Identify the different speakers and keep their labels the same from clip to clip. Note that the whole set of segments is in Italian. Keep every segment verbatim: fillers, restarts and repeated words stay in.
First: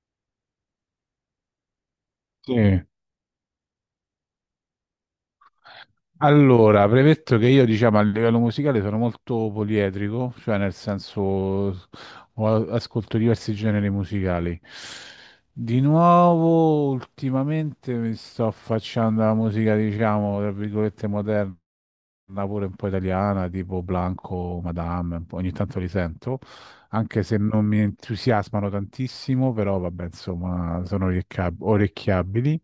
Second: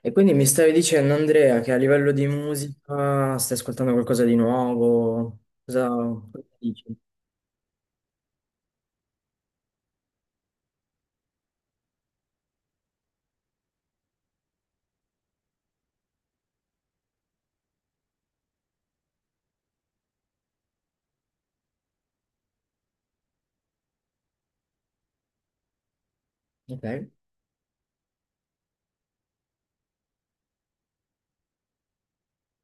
Speaker 1: E quindi mi stavi dicendo, Andrea, che a livello di
Speaker 2: Sì.
Speaker 1: musica stai ascoltando qualcosa di nuovo? Cosa, cosa dici?
Speaker 2: Allora, premetto che io, diciamo, a livello musicale sono molto poliedrico, cioè nel senso ho- ascolto diversi generi musicali. Di nuovo, ultimamente mi sto affacciando alla musica, diciamo, tra virgolette moderna, pure un po' italiana, tipo Blanco, Madame, un po', ogni tanto li sento.
Speaker 1: Ok.
Speaker 2: Anche se non mi entusiasmano tantissimo, però vabbè, insomma, sono orecchia- orecchiabili.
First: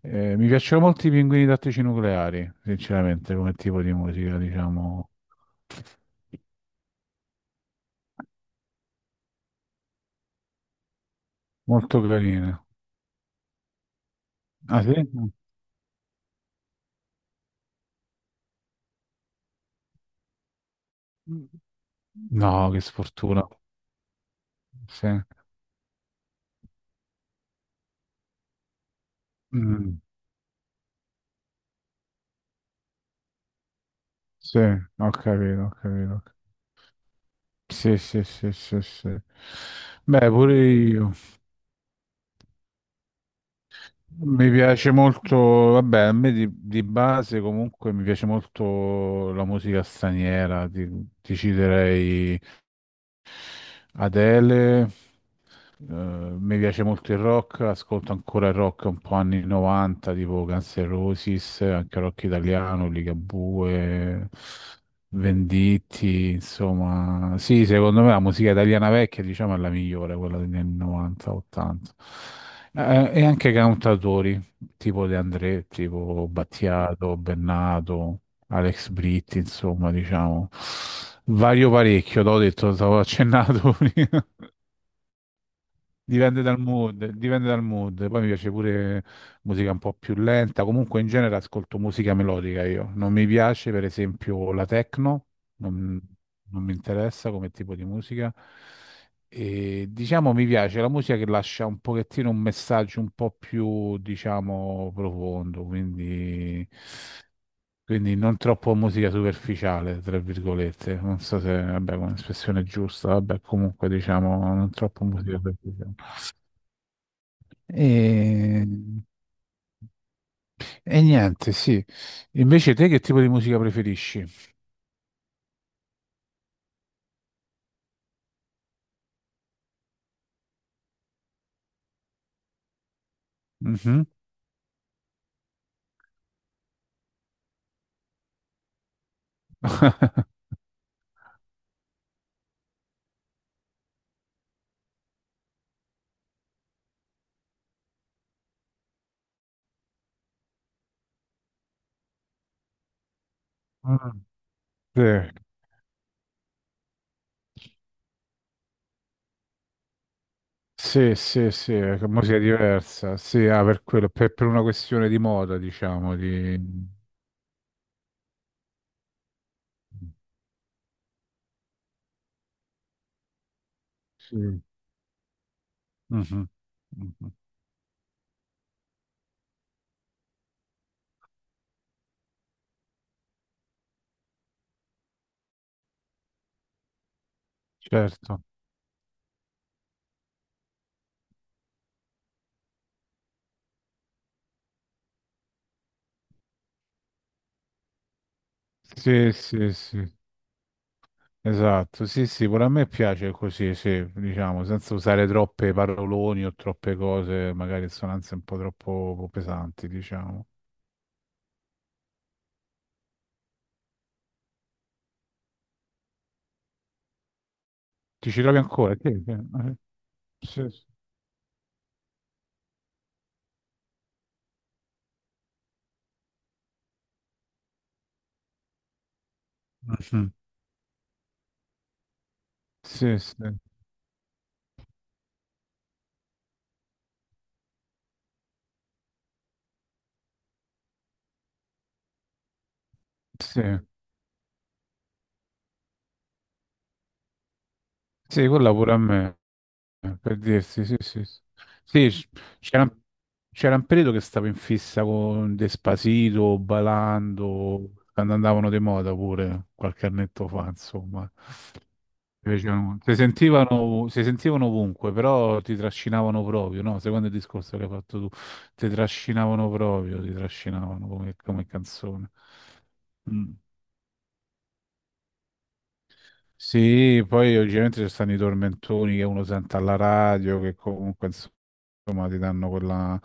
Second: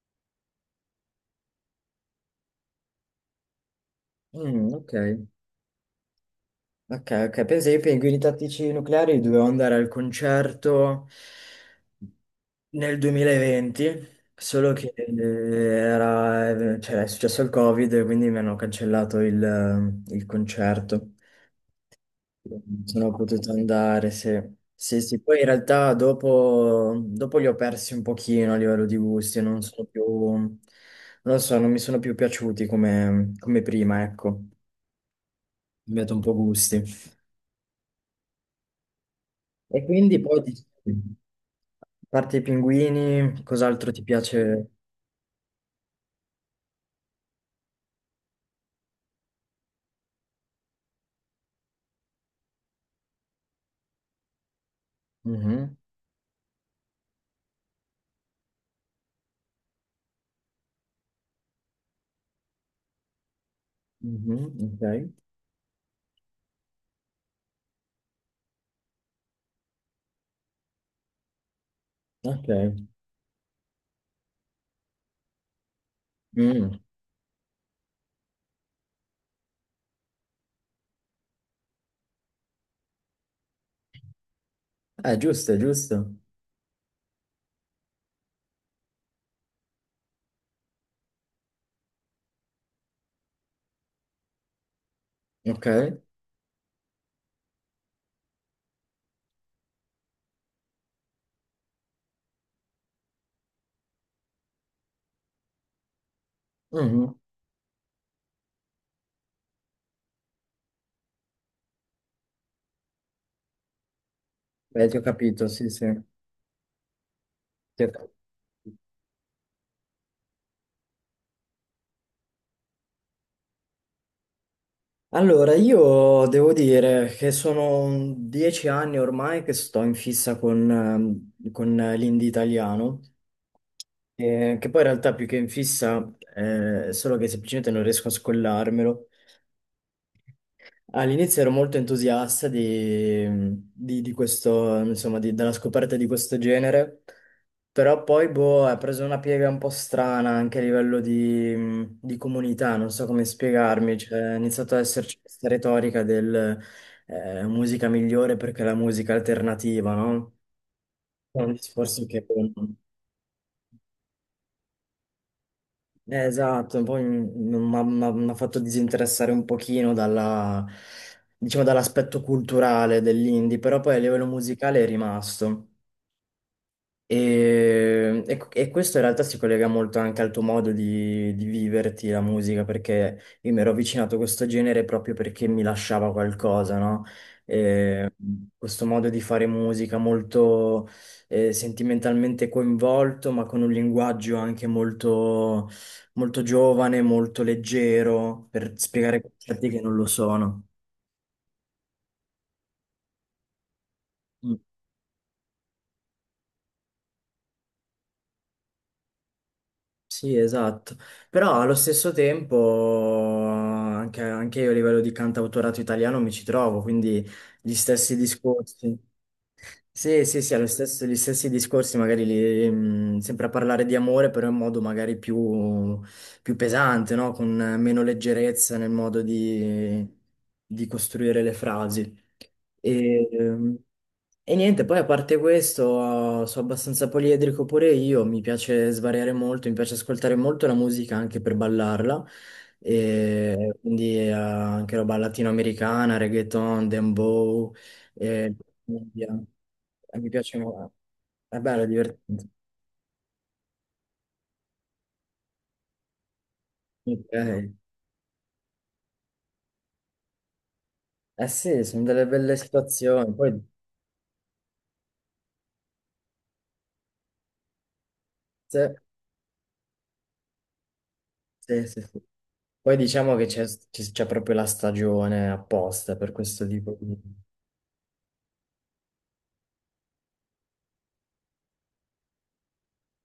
Speaker 2: Eh, mi piacciono molto i pinguini tattici nucleari, sinceramente, come tipo di musica,
Speaker 1: Mm, ok,
Speaker 2: diciamo,
Speaker 1: ok, ok. Pensa io per i Guerrieri Tattici Nucleari dovevo andare al concerto
Speaker 2: molto carina.
Speaker 1: nel duemilaventi, solo
Speaker 2: Ah,
Speaker 1: che
Speaker 2: sì?
Speaker 1: eh, era, eh, cioè, è successo il Covid, quindi mi hanno cancellato il, il concerto.
Speaker 2: No, che
Speaker 1: Sono
Speaker 2: sfortuna.
Speaker 1: potuto andare, sì. Sì,
Speaker 2: Sì.
Speaker 1: sì, poi in realtà dopo, dopo li ho persi un pochino a livello di gusti, e non sono
Speaker 2: Mm,
Speaker 1: più, non lo so, non mi sono più piaciuti come, come prima, ecco, ho
Speaker 2: sì, ho capito, ho
Speaker 1: cambiato un
Speaker 2: capito.
Speaker 1: po' gusti.
Speaker 2: Sì, sì, sì, sì, sì.
Speaker 1: E quindi
Speaker 2: Beh,
Speaker 1: poi,
Speaker 2: pure
Speaker 1: di-
Speaker 2: io.
Speaker 1: a parte i pinguini, cos'altro ti
Speaker 2: Mi
Speaker 1: piace?
Speaker 2: piace molto, vabbè, a me di, di base comunque mi piace molto la musica straniera, ti, ti citerei Adele,
Speaker 1: Mhm,
Speaker 2: eh, mi piace molto il rock, ascolto ancora il rock un po' anni novanta, tipo Guns N' Roses, anche rock italiano, Ligabue,
Speaker 1: mhm, ok,
Speaker 2: Venditti, insomma. Sì, secondo me la musica italiana vecchia, diciamo, è la migliore, quella degli anni novanta, ottanta.
Speaker 1: ok.
Speaker 2: Eh, e anche cantautori, tipo De André, tipo
Speaker 1: Mm.
Speaker 2: Battiato, Bennato. Alex Britti, insomma, diciamo, vario parecchio, l'ho detto, stavo accennato prima.
Speaker 1: Eh, giusto, giusto.
Speaker 2: Dipende dal mood, dipende dal mood. Poi mi piace pure musica un po' più lenta. Comunque in genere ascolto musica melodica io. Non mi piace, per esempio, la techno,
Speaker 1: Ok.
Speaker 2: non, non mi interessa come tipo di musica. E diciamo mi piace la musica che lascia un pochettino un messaggio un po' più, diciamo, profondo, quindi
Speaker 1: Mhm.
Speaker 2: quindi non troppo musica superficiale, tra virgolette. Non so se, vabbè, è un'espressione giusta, vabbè, comunque diciamo non
Speaker 1: Beh, ti ho
Speaker 2: troppo musica
Speaker 1: capito, sì, sì.
Speaker 2: superficiale.
Speaker 1: Ti ho capito.
Speaker 2: E, e niente, sì. Invece te che tipo di musica preferisci?
Speaker 1: Allora, io devo dire che sono dieci anni ormai che sto in fissa con, ehm, con l'indie italiano,
Speaker 2: Mhm.
Speaker 1: eh, che poi in realtà più che in fissa, eh, è solo che semplicemente non riesco a scollarmelo. All'inizio ero molto entusiasta di, di- di questo, insomma, di- della scoperta di questo genere, però poi boh, ha preso una piega un po' strana anche a livello di, di comunità, non so come spiegarmi,
Speaker 2: Mm,
Speaker 1: cioè, è iniziato ad esserci questa retorica del eh, musica migliore perché è la musica alternativa, no?
Speaker 2: sì,
Speaker 1: È
Speaker 2: sì, sì,
Speaker 1: un
Speaker 2: sì,
Speaker 1: discorso
Speaker 2: che
Speaker 1: che
Speaker 2: musica
Speaker 1: boh.
Speaker 2: diversa. Sì, ah, per quello, per, per una questione di moda, diciamo,
Speaker 1: Eh,
Speaker 2: di...
Speaker 1: Esatto, poi mi ha fatto disinteressare un pochino dalla- diciamo, dall'aspetto culturale dell'indie, però poi a livello
Speaker 2: Sì.
Speaker 1: musicale è rimasto.
Speaker 2: Mhm, mhm.
Speaker 1: E, e- e questo in realtà si collega molto anche al tuo modo di, di viverti la musica, perché io mi ero avvicinato a questo genere proprio perché mi lasciava qualcosa, no? E
Speaker 2: Certo.
Speaker 1: questo modo di fare musica molto eh, sentimentalmente coinvolto, ma con un linguaggio anche molto, molto giovane, molto leggero, per spiegare
Speaker 2: Sì,
Speaker 1: concetti
Speaker 2: sì,
Speaker 1: che non lo
Speaker 2: sì.
Speaker 1: sono.
Speaker 2: Esatto, sì, sì, pure a me piace così, sì,
Speaker 1: Mm.
Speaker 2: diciamo, senza usare troppe paroloni o troppe cose, magari sonanze un po' troppo pesanti,
Speaker 1: Sì,
Speaker 2: diciamo.
Speaker 1: esatto, però allo stesso tempo anche, anche, io a livello di cantautorato italiano mi ci trovo, quindi gli stessi
Speaker 2: Ti ci trovi ancora?
Speaker 1: discorsi. Sì, sì,
Speaker 2: Sì,
Speaker 1: sì,
Speaker 2: sì,
Speaker 1: allo
Speaker 2: eh, sì, sì.
Speaker 1: stesso, gli stessi discorsi, magari li- mh, sempre a parlare di amore, però in modo magari più, più pesante, no? Con meno leggerezza nel modo di
Speaker 2: Mhm.
Speaker 1: di costruire le frasi.
Speaker 2: Sì,
Speaker 1: E,
Speaker 2: sì,
Speaker 1: e niente, poi a parte questo, sono abbastanza poliedrico pure io, mi piace svariare molto, mi piace ascoltare molto la musica anche per ballarla,
Speaker 2: sì,
Speaker 1: e quindi eh, anche roba latinoamericana, reggaeton, dembow,
Speaker 2: sì,
Speaker 1: e
Speaker 2: quella pure a
Speaker 1: cumbia.
Speaker 2: me,
Speaker 1: Eh, mi
Speaker 2: per
Speaker 1: piace
Speaker 2: dirsi,
Speaker 1: molto,
Speaker 2: sì, sì.
Speaker 1: è bello, è
Speaker 2: Sì, sì, c-
Speaker 1: divertente.
Speaker 2: c'era un c'era un periodo che stavo in fissa con Despacito,
Speaker 1: Ok.
Speaker 2: Balando, quando andavano di moda pure, qualche annetto fa, insomma.
Speaker 1: Eh sì, sono delle
Speaker 2: Mi
Speaker 1: belle
Speaker 2: piacevano molto. Si
Speaker 1: situazioni, poi,
Speaker 2: sentivano, si sentivano ovunque, però ti trascinavano proprio, no? Secondo il discorso che hai fatto tu,
Speaker 1: sì,
Speaker 2: ti trascinavano proprio, ti trascinavano come, come
Speaker 1: sì, sì, sì.
Speaker 2: canzone.
Speaker 1: Poi diciamo che
Speaker 2: Mm.
Speaker 1: c'è c'è proprio la stagione apposta per questo tipo di.
Speaker 2: Sì, poi ovviamente ci stanno i tormentoni che uno sente alla radio, che comunque insomma, ti danno quella...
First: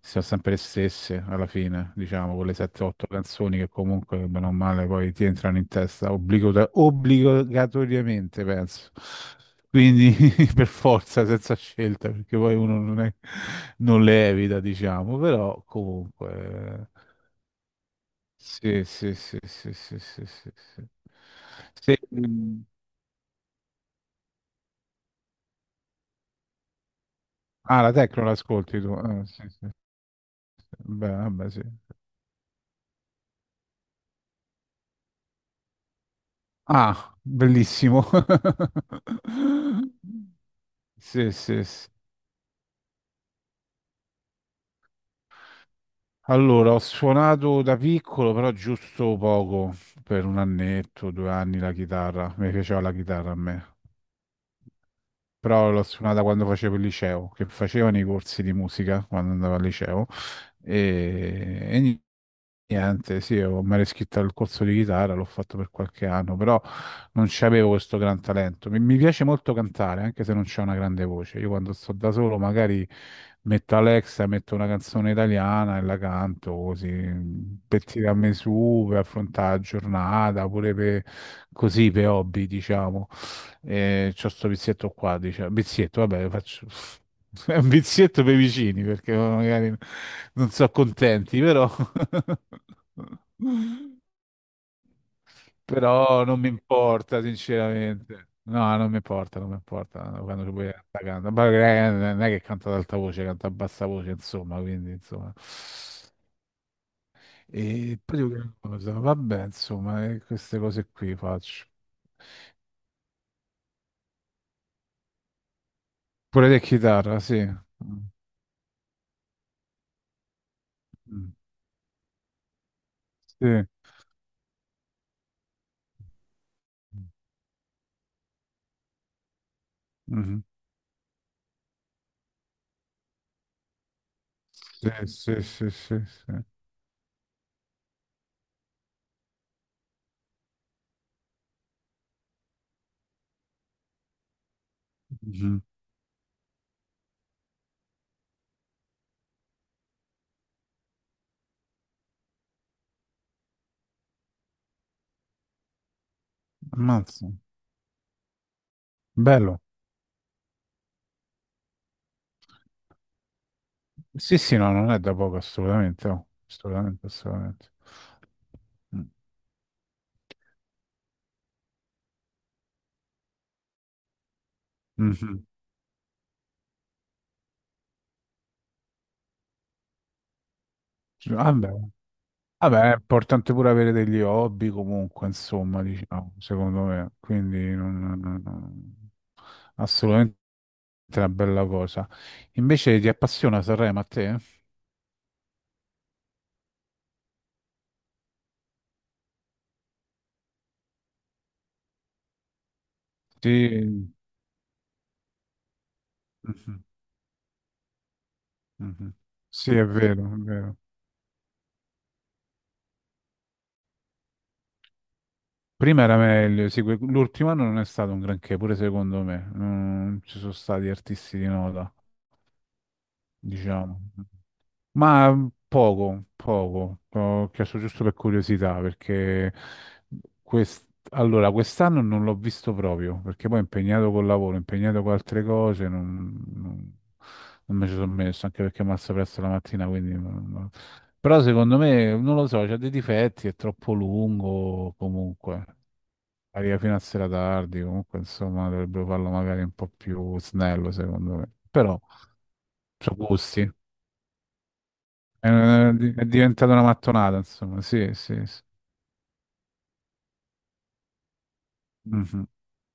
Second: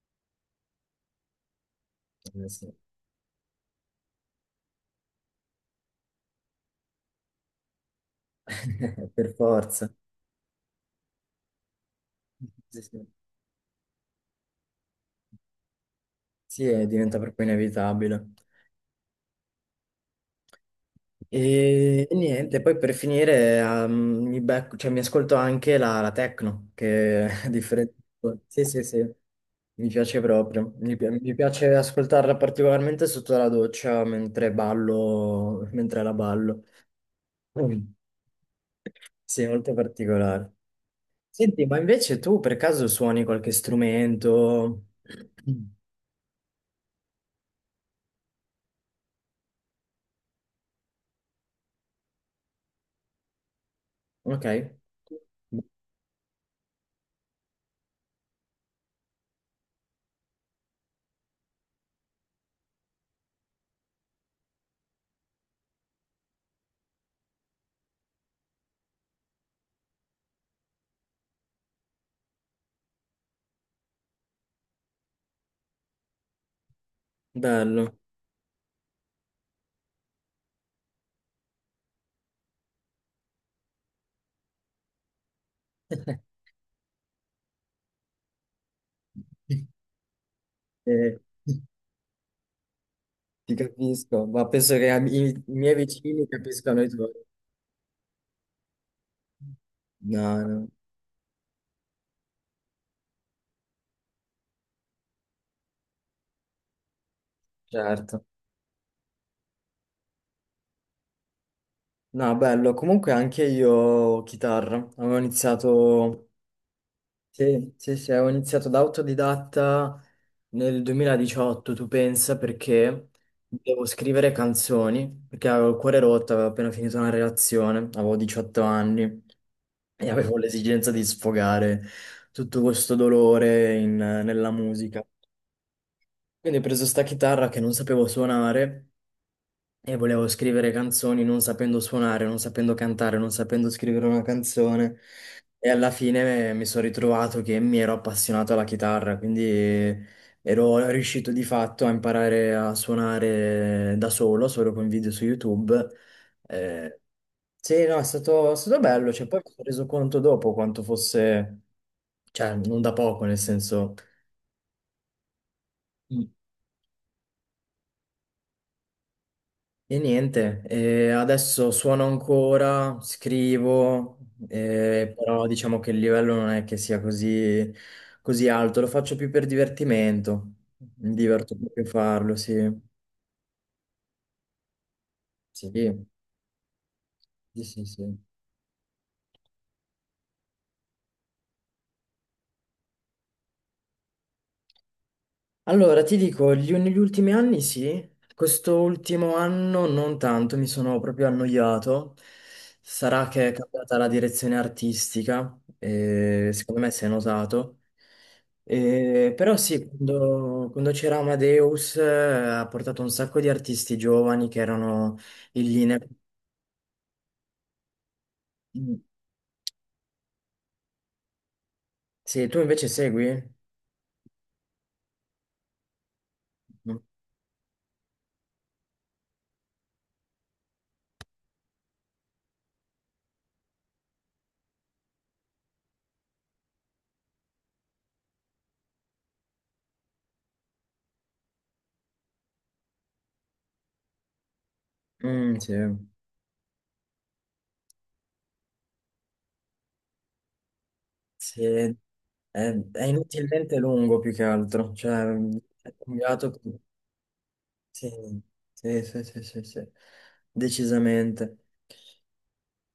Speaker 2: Sono sempre le stesse alla fine, diciamo,
Speaker 1: Eh
Speaker 2: quelle
Speaker 1: sì.
Speaker 2: sette otto canzoni che comunque, bene o male, poi ti entrano in testa obbligata- obbligatoriamente, penso.
Speaker 1: Per forza.
Speaker 2: Quindi per forza, senza scelta, perché poi uno
Speaker 1: Sì,
Speaker 2: non
Speaker 1: sì.
Speaker 2: è, non le evita, diciamo, però
Speaker 1: Sì, eh,
Speaker 2: comunque...
Speaker 1: diventa proprio inevitabile.
Speaker 2: Sì, sì, sì, sì, sì, sì, sì, sì. Se-
Speaker 1: E, e niente,
Speaker 2: mm,
Speaker 1: poi per finire ehm, mi, becco- cioè, mi ascolto anche la, la techno, che è
Speaker 2: ah, la
Speaker 1: differente.
Speaker 2: Tecno
Speaker 1: Sì,
Speaker 2: l'ascolti
Speaker 1: sì,
Speaker 2: tu?
Speaker 1: sì,
Speaker 2: Ah, sì, sì, sì.
Speaker 1: mi piace proprio. Mi, pi-
Speaker 2: Beh,
Speaker 1: mi
Speaker 2: vabbè, sì.
Speaker 1: piace ascoltarla particolarmente sotto la doccia mentre ballo, mentre la ballo.
Speaker 2: Ah,
Speaker 1: Mm.
Speaker 2: bellissimo.
Speaker 1: Sì, molto particolare.
Speaker 2: Sì, sì,
Speaker 1: Senti, ma
Speaker 2: sì.
Speaker 1: invece tu per caso suoni qualche strumento?
Speaker 2: Allora, ho suonato da piccolo, però giusto poco, per un annetto, due anni la chitarra. Mi piaceva la chitarra a me.
Speaker 1: Ok.
Speaker 2: Però l'ho suonata quando facevo il liceo, che facevano i corsi di musica quando andavo al liceo e, e ni- niente, sì, ho- mi ero iscritto al corso di chitarra, l'ho fatto per qualche anno, però non c'avevo questo gran talento. Mi, mi piace molto cantare, anche se non c'è una grande voce. Io quando sto da solo magari metto Alexa, metto una canzone italiana e la canto così,
Speaker 1: Bello,
Speaker 2: petti da me su per affrontare la giornata, pure per, così per hobby, diciamo. E c'ho sto vizietto qua, dice, vizietto, vabbè, faccio è un vizietto per i vicini perché magari non sono
Speaker 1: eh,
Speaker 2: contenti, però
Speaker 1: ti capisco, ma penso che am- i, i miei
Speaker 2: però
Speaker 1: vicini
Speaker 2: non mi
Speaker 1: capiscano i tuoi.
Speaker 2: importa, sinceramente. No, non mi importa, non mi importa
Speaker 1: No,
Speaker 2: quando ci
Speaker 1: no,
Speaker 2: puoi cantare. Ma eh, non è che canta ad alta voce, canta a bassa voce, insomma, quindi insomma. E poi
Speaker 1: certo.
Speaker 2: dico, che cosa? Vabbè, insomma, eh, queste cose qui faccio.
Speaker 1: No, bello, comunque anche io chitarra, avevo iniziato.
Speaker 2: Pure te chitarra, sì.
Speaker 1: Sì, sì,
Speaker 2: Mm,
Speaker 1: sì, ho iniziato da autodidatta nel
Speaker 2: mm,
Speaker 1: duemiladiciotto, tu pensa, perché
Speaker 2: sì.
Speaker 1: devo scrivere canzoni, perché avevo il cuore rotto, avevo appena finito una relazione, avevo diciotto anni e avevo
Speaker 2: Mhm.
Speaker 1: l'esigenza di sfogare tutto questo dolore in- nella
Speaker 2: Sì,
Speaker 1: musica.
Speaker 2: sì, sì, sì, sì.
Speaker 1: Quindi ho preso sta chitarra che non sapevo suonare e volevo scrivere canzoni non sapendo suonare, non sapendo cantare, non sapendo scrivere una canzone.
Speaker 2: Mhm.
Speaker 1: E alla fine mi sono ritrovato che mi ero appassionato alla chitarra, quindi ero riuscito di fatto a imparare a suonare da solo, solo con video su YouTube. Eh,
Speaker 2: Ammazza.
Speaker 1: sì, no, è stato, è stato, bello. Cioè, poi mi
Speaker 2: Bello.
Speaker 1: sono reso conto dopo quanto fosse, cioè, non da poco, nel senso.
Speaker 2: Sì, sì, no, non è da poco, assolutamente. Oh. Assolutamente, assolutamente. Mm.
Speaker 1: E niente, eh, adesso suono ancora, scrivo, eh,
Speaker 2: Mhm.
Speaker 1: però diciamo che il livello non è che sia così, così alto, lo faccio più per divertimento, mi diverto
Speaker 2: Vabbè.
Speaker 1: proprio a farlo, sì.
Speaker 2: Vabbè, è importante pure avere degli hobby comunque,
Speaker 1: Sì,
Speaker 2: insomma, diciamo, secondo me.
Speaker 1: sì,
Speaker 2: Quindi
Speaker 1: sì,
Speaker 2: non-
Speaker 1: sì.
Speaker 2: non- non- assolutamente una bella cosa. Invece ti appassiona Sanremo a te?
Speaker 1: Allora, ti dico, gli, negli ultimi anni sì, quest'ultimo anno non tanto, mi sono proprio annoiato. Sarà che è cambiata la
Speaker 2: Sì.
Speaker 1: direzione artistica, e secondo
Speaker 2: Mhm,
Speaker 1: me si è notato.
Speaker 2: mhm.
Speaker 1: E- però
Speaker 2: Sì,
Speaker 1: sì,
Speaker 2: è vero, è
Speaker 1: quando,
Speaker 2: vero.
Speaker 1: quando c'era Amadeus eh, ha portato un sacco di artisti giovani che erano in linea.
Speaker 2: Prima era meglio, sì, que- l'ultimo anno non è stato un granché, pure
Speaker 1: Mm,
Speaker 2: secondo me. Non ci sono stati artisti di nota
Speaker 1: Sì, tu invece segui?
Speaker 2: diciamo. Ma mm, poco, poco. Ho chiesto giusto per curiosità, perché quest- allora, quest'anno non l'ho visto proprio, perché poi impegnato col lavoro, impegnato con altre cose, non, non- non me ci sono messo, anche perché mi alzo presto la mattina, quindi... non- non- Però secondo me, non lo so, c'ha dei difetti, è troppo lungo
Speaker 1: Mm,
Speaker 2: comunque.
Speaker 1: sì.
Speaker 2: Arriva fino a sera tardi, comunque insomma dovrebbero farlo magari un po' più snello, secondo me.
Speaker 1: Sì,
Speaker 2: Però,
Speaker 1: è, è
Speaker 2: sono gusti.
Speaker 1: inutilmente lungo più che altro, cioè
Speaker 2: È, una-
Speaker 1: è
Speaker 2: è
Speaker 1: cambiato,
Speaker 2: diventata una mattonata, insomma,
Speaker 1: sì,
Speaker 2: sì, sì, sì.
Speaker 1: sì, sì, sì, sì, sì, decisamente.
Speaker 2: Mhm.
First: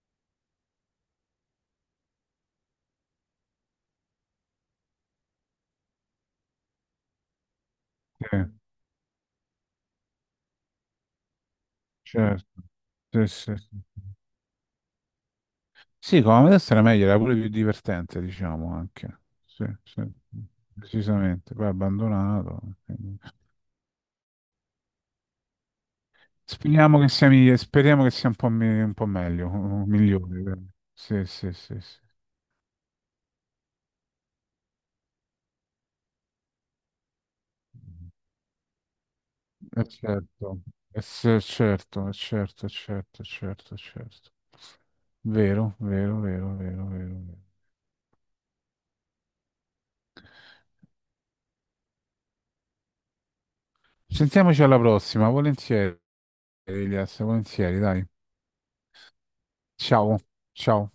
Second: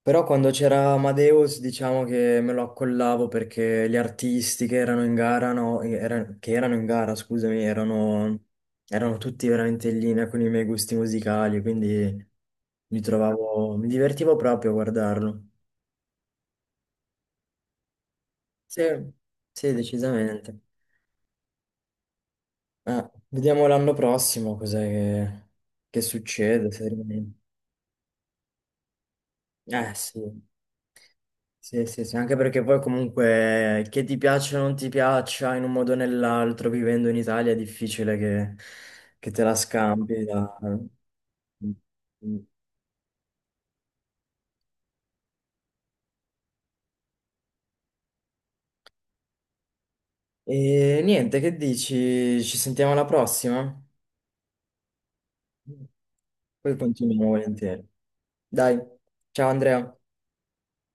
Speaker 1: Però quando c'era Amadeus diciamo che me lo accollavo perché gli artisti che erano in gara, no, era- che erano in gara, scusami,
Speaker 2: Sì,
Speaker 1: erano, erano, tutti veramente in linea con i miei gusti musicali, quindi
Speaker 2: certo.
Speaker 1: mi
Speaker 2: Sì, sì,
Speaker 1: trovavo, mi
Speaker 2: sì.
Speaker 1: divertivo proprio a guardarlo.
Speaker 2: Sì, come adesso era meglio, era pure più divertente, diciamo,
Speaker 1: Sì,
Speaker 2: anche. Sì,
Speaker 1: sì,
Speaker 2: sì.
Speaker 1: decisamente.
Speaker 2: Decisamente. Poi abbandonato,
Speaker 1: Eh,
Speaker 2: quindi.
Speaker 1: vediamo l'anno prossimo cos'è che, che succede. Se
Speaker 2: Speriamo che sia,
Speaker 1: rimane-
Speaker 2: migli- speriamo che sia un po', mi- un po' meglio, un-
Speaker 1: Eh sì.
Speaker 2: migliore. Dai. Sì, sì, sì,
Speaker 1: Sì,
Speaker 2: sì.
Speaker 1: sì, sì, anche perché poi comunque che ti piaccia o non ti piaccia in un modo o nell'altro, vivendo in Italia è difficile che, che, te la
Speaker 2: Eh,
Speaker 1: scampi. da-
Speaker 2: certo, eh, sì, certo, eh, certo, eh, certo, eh, certo, eh, certo. Vero, vero, vero, vero, vero, vero.
Speaker 1: E niente, che dici? Ci sentiamo alla prossima?
Speaker 2: Sentiamoci alla prossima, volentieri.
Speaker 1: Poi
Speaker 2: Elias,
Speaker 1: continuiamo
Speaker 2: volentieri,
Speaker 1: volentieri.
Speaker 2: dai.
Speaker 1: Dai, ciao Andrea.
Speaker 2: Ciao, ciao.